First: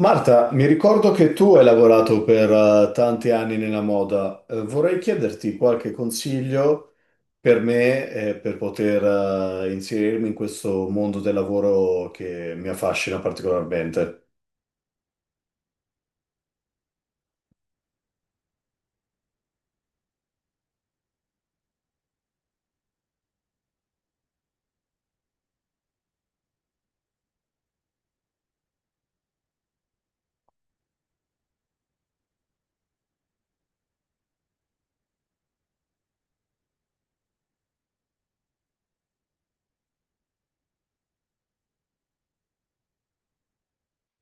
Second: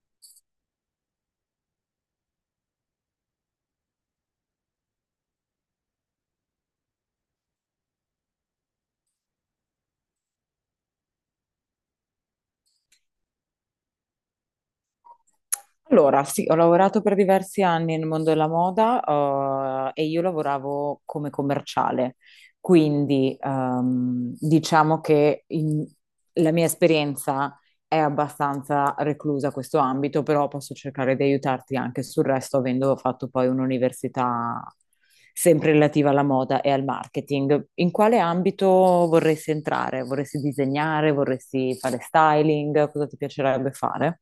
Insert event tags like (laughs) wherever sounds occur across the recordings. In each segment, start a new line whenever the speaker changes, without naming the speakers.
Marta, mi ricordo che tu hai lavorato per tanti anni nella moda. Vorrei chiederti qualche consiglio per me, per poter, inserirmi in questo mondo del lavoro che mi affascina particolarmente.
Allora, sì, ho lavorato per diversi anni nel mondo della moda, e io lavoravo come commerciale, quindi diciamo che la mia esperienza è abbastanza reclusa a questo ambito, però posso cercare di aiutarti anche sul resto, avendo fatto poi un'università sempre relativa alla moda e al marketing. In quale ambito vorresti entrare? Vorresti disegnare? Vorresti fare styling? Cosa ti piacerebbe fare?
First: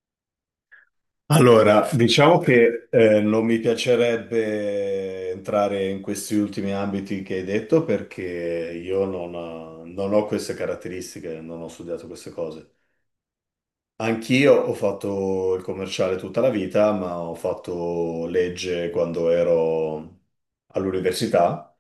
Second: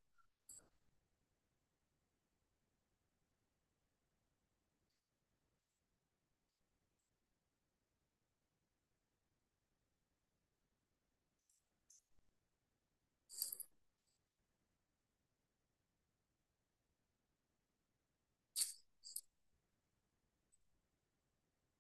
Allora, diciamo che non mi piacerebbe entrare in questi ultimi ambiti che hai detto perché io non ho queste caratteristiche, non ho studiato queste cose. Anch'io ho fatto il commerciale tutta la vita, ma ho fatto legge quando ero all'università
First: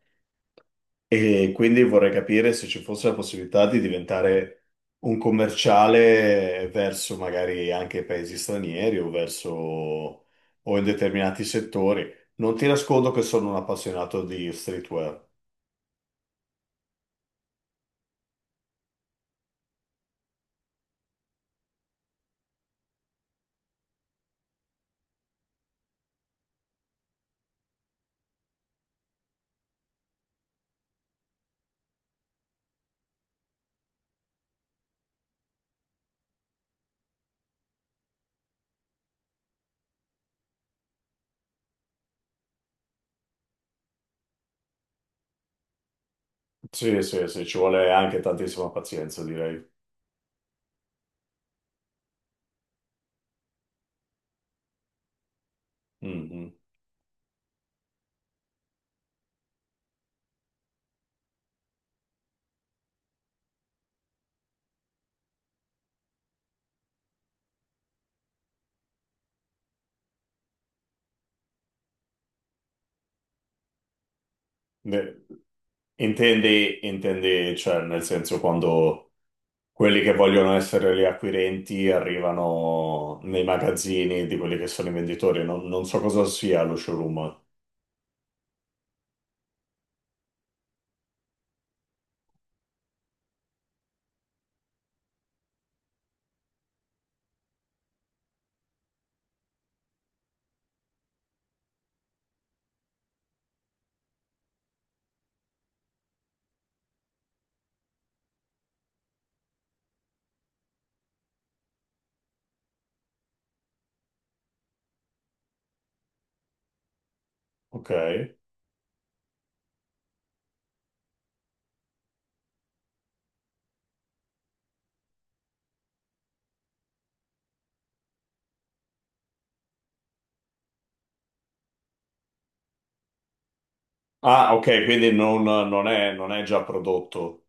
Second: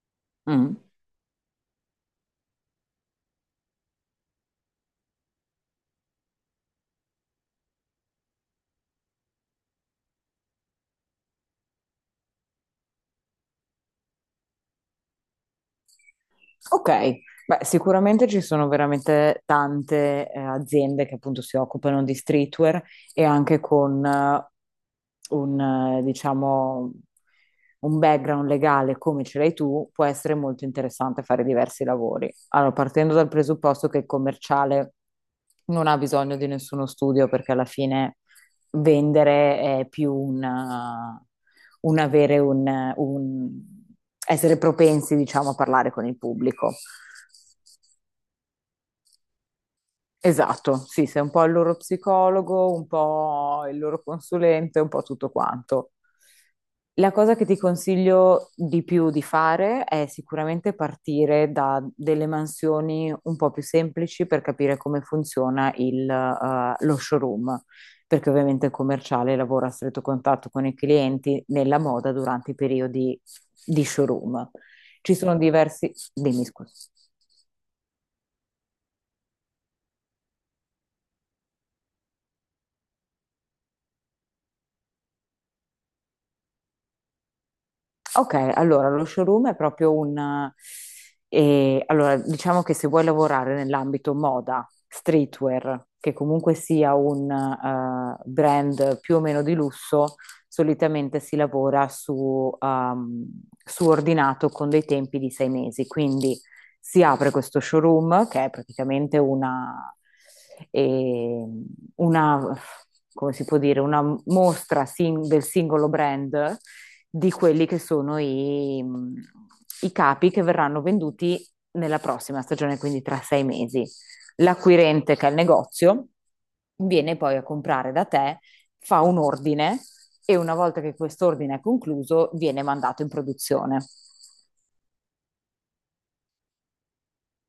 Mm.
e quindi vorrei capire se ci fosse la possibilità di diventare un commerciale verso magari anche paesi stranieri o verso o in determinati settori. Non ti nascondo che sono un appassionato di streetwear.
Ok, beh, sicuramente ci sono veramente tante aziende che appunto si occupano di streetwear e anche con diciamo, un background legale come ce l'hai tu, può essere molto interessante fare diversi lavori. Allora, partendo dal presupposto che il commerciale non ha bisogno di nessuno studio perché alla fine vendere è più un avere un essere propensi, diciamo, a parlare con il pubblico.
Sì, sì, sì, ci vuole anche tantissima pazienza, direi.
Esatto, sì, sei un po' il loro psicologo, un po' il loro consulente, un po' tutto quanto.
Mhm.
La cosa che ti consiglio di più di fare è sicuramente partire da delle mansioni un po' più semplici per capire come funziona lo showroom, perché ovviamente il commerciale lavora a stretto contatto con i clienti nella moda durante i periodi di showroom. Ci
Beh,
sono diversi... Dimmi, scusa.
intendi, intendi, cioè, nel senso quando quelli che vogliono essere gli acquirenti arrivano nei magazzini di quelli che sono i venditori, non so cosa sia lo showroom.
Ok, allora lo showroom è proprio un... allora, diciamo che se vuoi lavorare nell'ambito moda, streetwear, che comunque sia un brand più o meno di lusso, solitamente si lavora su ordinato con dei tempi di 6 mesi. Quindi si apre questo showroom che è praticamente eh, una, come si può dire, una mostra del singolo brand di quelli che
Ok.
sono i capi che verranno venduti nella prossima stagione, quindi tra 6 mesi. L'acquirente, che è il negozio, viene poi a comprare da te, fa un ordine e una volta che quest'ordine è concluso, viene mandato in produzione.
Ah, ok, quindi non è già prodotto,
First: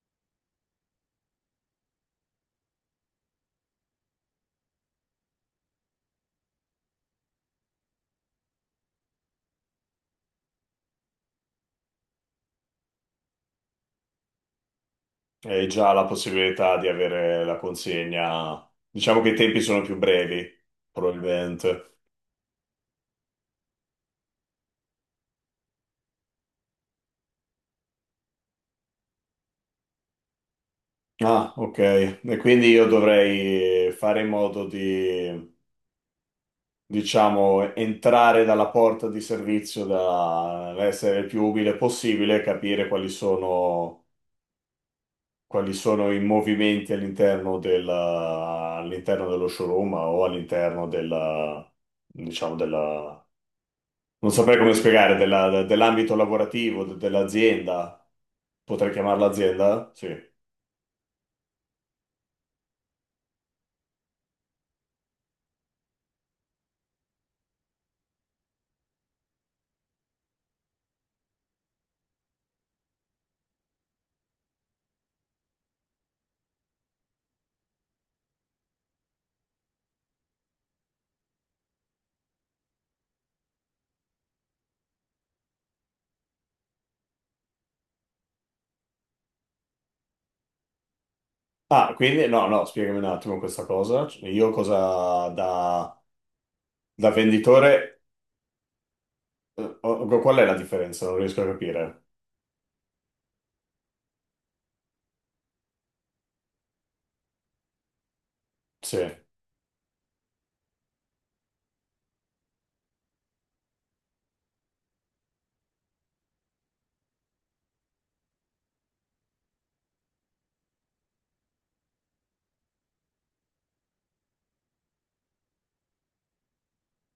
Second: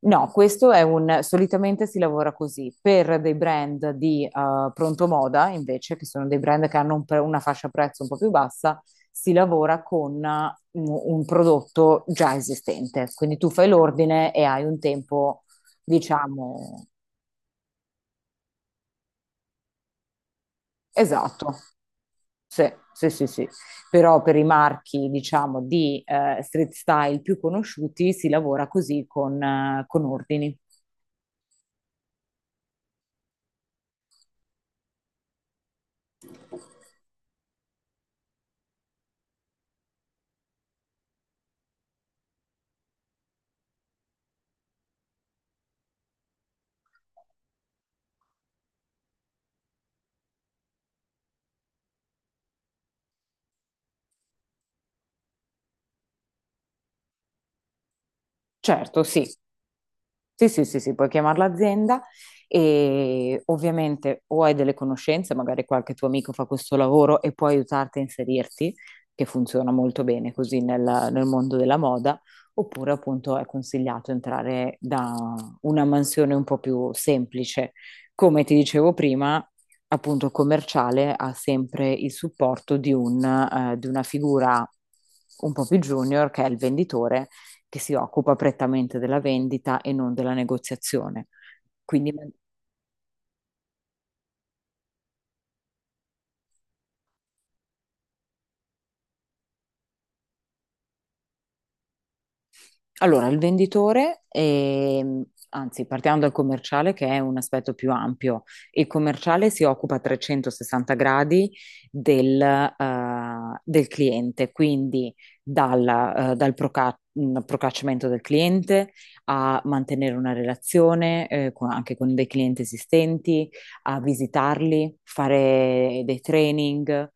No, solitamente si lavora così. Per dei brand di pronto moda, invece, che sono dei brand che hanno una fascia prezzo un po' più bassa, si lavora con un prodotto già esistente. Quindi tu fai l'ordine e hai un tempo,
hai già la possibilità
diciamo,
di avere la consegna. Diciamo che i tempi sono più brevi,
esatto.
probabilmente.
Sì, sì, sì, sì. Però per i marchi, diciamo, di street style più conosciuti si lavora così con ordini.
Ah, ok. E quindi io dovrei fare in modo di, diciamo, entrare dalla porta di servizio, da essere il più umile possibile, capire quali sono i movimenti all'interno dello showroom o all'interno della, diciamo, della, non saprei come spiegare, dell'ambito lavorativo, dell'azienda. Potrei
Certo, sì.
chiamarla azienda? Sì.
Sì, sì, sì, sì, puoi chiamare l'azienda e ovviamente o hai delle conoscenze, magari qualche tuo amico fa questo lavoro e può aiutarti a inserirti, che funziona molto bene così nel mondo della moda, oppure appunto è consigliato entrare da una mansione un po' più semplice. Come ti dicevo prima, appunto commerciale ha sempre il supporto di di una figura un po' più junior che è il venditore che si occupa prettamente della vendita e non della negoziazione.
Ah,
Quindi
quindi no, no, spiegami un attimo questa cosa. Io cosa da, da venditore, qual è la differenza? Non riesco a capire.
allora, il venditore, anzi, partiamo dal commerciale che è un aspetto più ampio. Il
Sì.
commerciale si occupa a 360 gradi del cliente, quindi dal procacciamento del cliente a mantenere una relazione, anche con dei clienti esistenti, a visitarli, fare dei training,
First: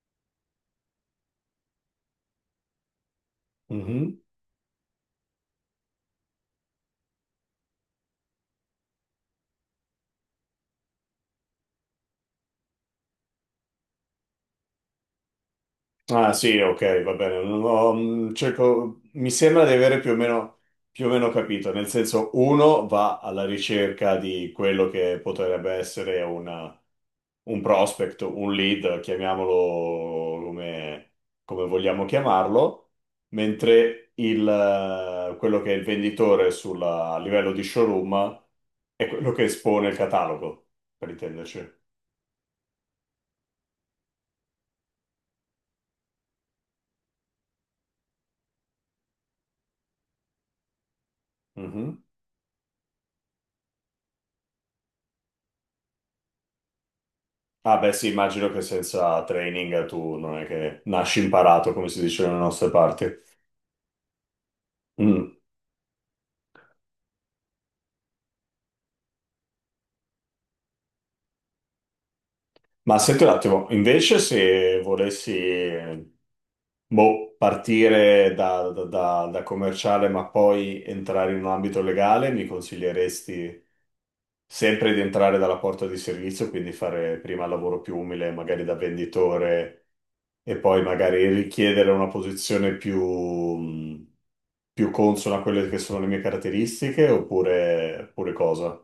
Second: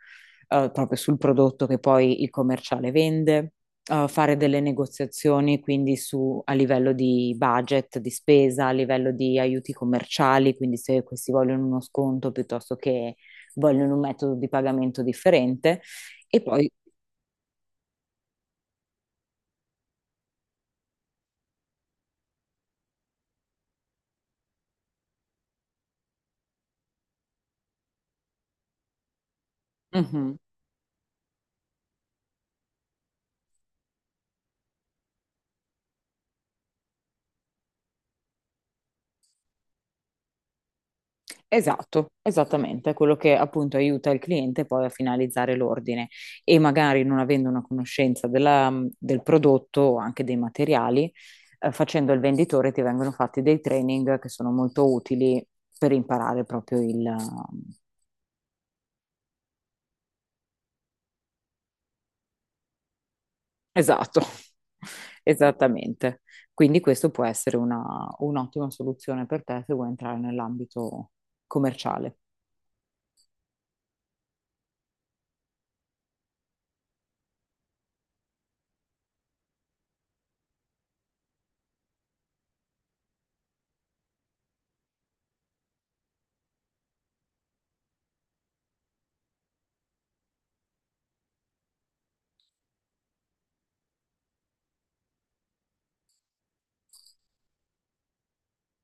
proprio sul prodotto che poi il commerciale vende
Mhm.
fare delle negoziazioni quindi su, a livello di budget, di spesa, a livello di aiuti commerciali, quindi se questi vogliono uno sconto piuttosto che vogliono un metodo di pagamento differente.
Ah,
E
sì,
poi,
ok, va bene. Non ho- cerco- mi sembra di avere più o meno capito. Nel senso, uno va alla ricerca di quello che potrebbe essere un prospect, un lead,
certo. Mhm.
chiamiamolo come, come vogliamo chiamarlo, mentre quello che è il venditore a livello di showroom è quello che espone il catalogo, per intenderci.
Esatto, esattamente, è quello che appunto aiuta il cliente poi a finalizzare l'ordine e magari non avendo una conoscenza del prodotto o anche dei materiali,
Mm-hmm.
facendo il venditore ti vengono fatti dei training che sono molto utili per imparare proprio il...
Ah, beh sì, immagino che senza training tu non è che nasci imparato, come si dice nelle nostre parti.
esatto, (laughs)
Mm.
esattamente. Quindi questo può essere un'ottima soluzione per te se vuoi entrare nell'ambito commerciale.
Ma senti un attimo, invece se volessi, boh, partire da commerciale ma poi entrare in un ambito legale, mi consiglieresti sempre di entrare dalla porta di servizio, quindi fare prima il lavoro più umile, magari da venditore, e poi magari richiedere una posizione più, più consono a quelle che sono le mie caratteristiche oppure, oppure cosa?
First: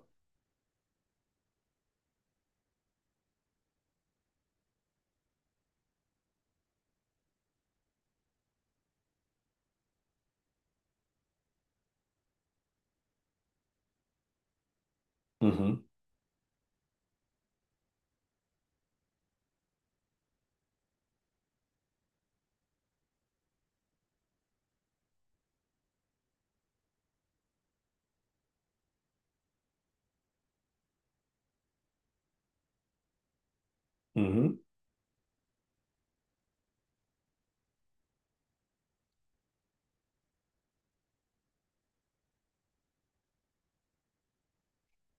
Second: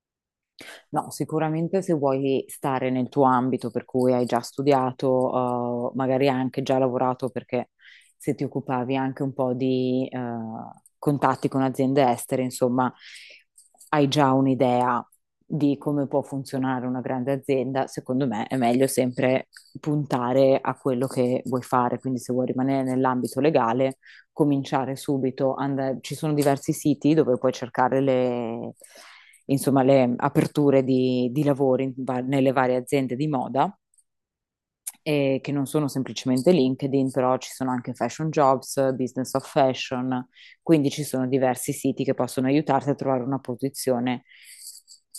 No, sicuramente se vuoi stare nel tuo ambito per cui hai già studiato, magari hai anche già lavorato, perché se ti occupavi anche un po' di contatti con aziende estere, insomma, hai già un'idea di
Mhm,
come può funzionare una grande azienda, secondo me è meglio sempre puntare a quello che vuoi fare. Quindi se vuoi rimanere nell'ambito legale, cominciare subito. Ci sono diversi siti dove puoi cercare insomma, le aperture di lavoro in nelle varie aziende di moda,
mhm.
che non sono semplicemente LinkedIn, però ci sono anche Fashion Jobs, Business of Fashion, quindi ci sono diversi siti che possono aiutarti a trovare una posizione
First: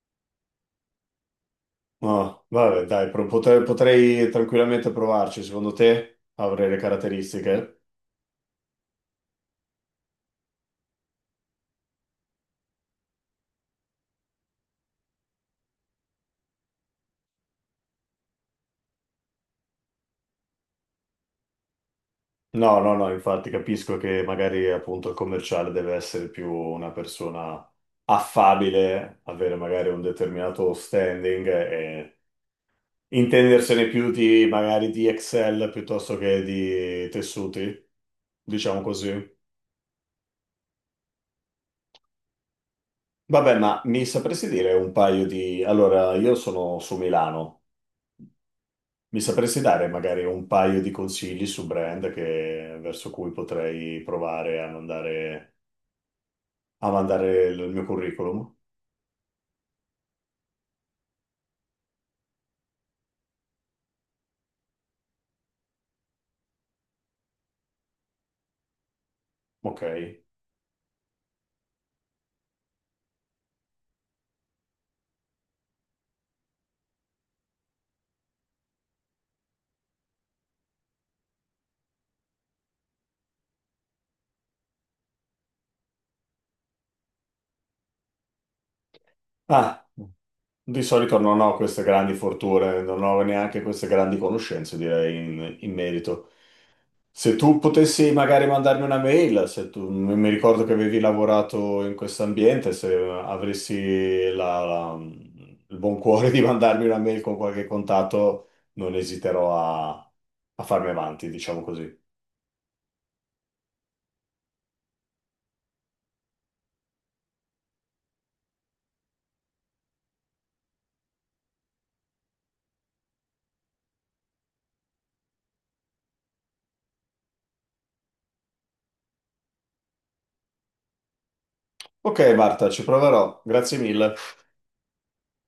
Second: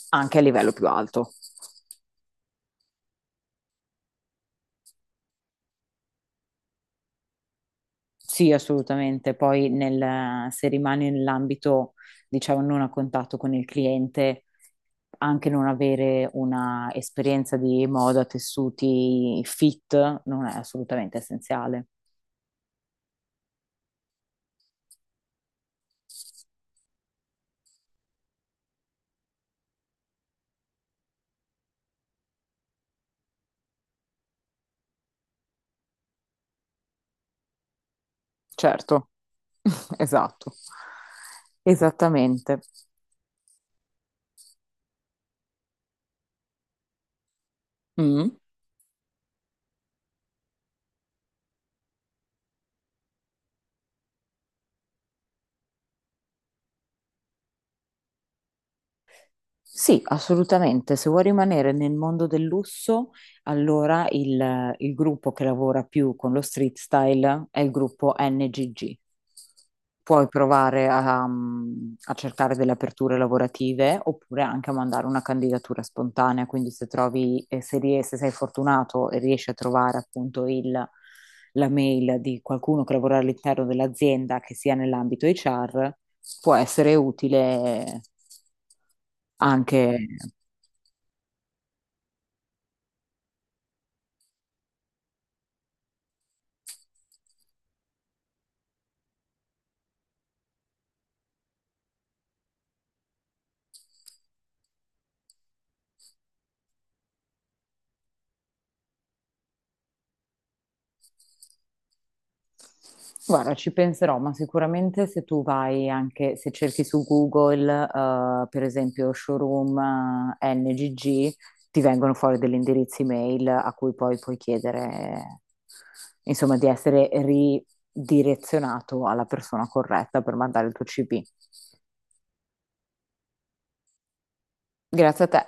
anche a livello più alto.
No, vabbè, dai, potrei, potrei tranquillamente provarci. Secondo te avrei le caratteristiche?
Sì, assolutamente. Poi se rimani nell'ambito, diciamo, non a contatto con il cliente, anche non avere una esperienza di moda, tessuti fit, non è assolutamente essenziale.
No, no, no, infatti capisco che magari appunto il commerciale deve essere più una persona affabile, avere magari un determinato standing e intendersene più di magari di Excel piuttosto che di tessuti, diciamo
Certo,
così.
(laughs) esatto, esattamente.
Vabbè, ma mi sapresti dire un paio di... Allora, io sono su Milano.
Mm.
Mi sapresti dare magari un paio di consigli su brand verso cui potrei provare a mandare il mio curriculum?
Sì, assolutamente. Se vuoi rimanere nel mondo del lusso, allora il gruppo che lavora più con lo street style è il gruppo NGG.
Ok.
Puoi provare a, mm, a cercare delle aperture lavorative oppure anche a mandare una candidatura spontanea. Quindi se trovi, se sei fortunato e riesci a trovare appunto la mail di qualcuno che lavora all'interno dell'azienda che sia nell'ambito HR, può essere utile
Ah,
anche.
di solito non ho queste grandi fortune, non ho neanche queste grandi conoscenze, direi, in, in merito. Se tu potessi magari mandarmi una mail, se tu, mi ricordo che avevi lavorato in questo ambiente, se avessi il buon cuore di mandarmi una mail con qualche contatto, non esiterò a, a farmi avanti, diciamo così.
Guarda, ci penserò, ma sicuramente se tu vai anche, se cerchi su Google, per esempio showroom NGG, ti vengono fuori degli indirizzi mail a cui poi puoi chiedere, insomma, di essere ridirezionato alla persona corretta per mandare il tuo CV.
Ok, Marta, ci proverò. Grazie mille.
Grazie a te.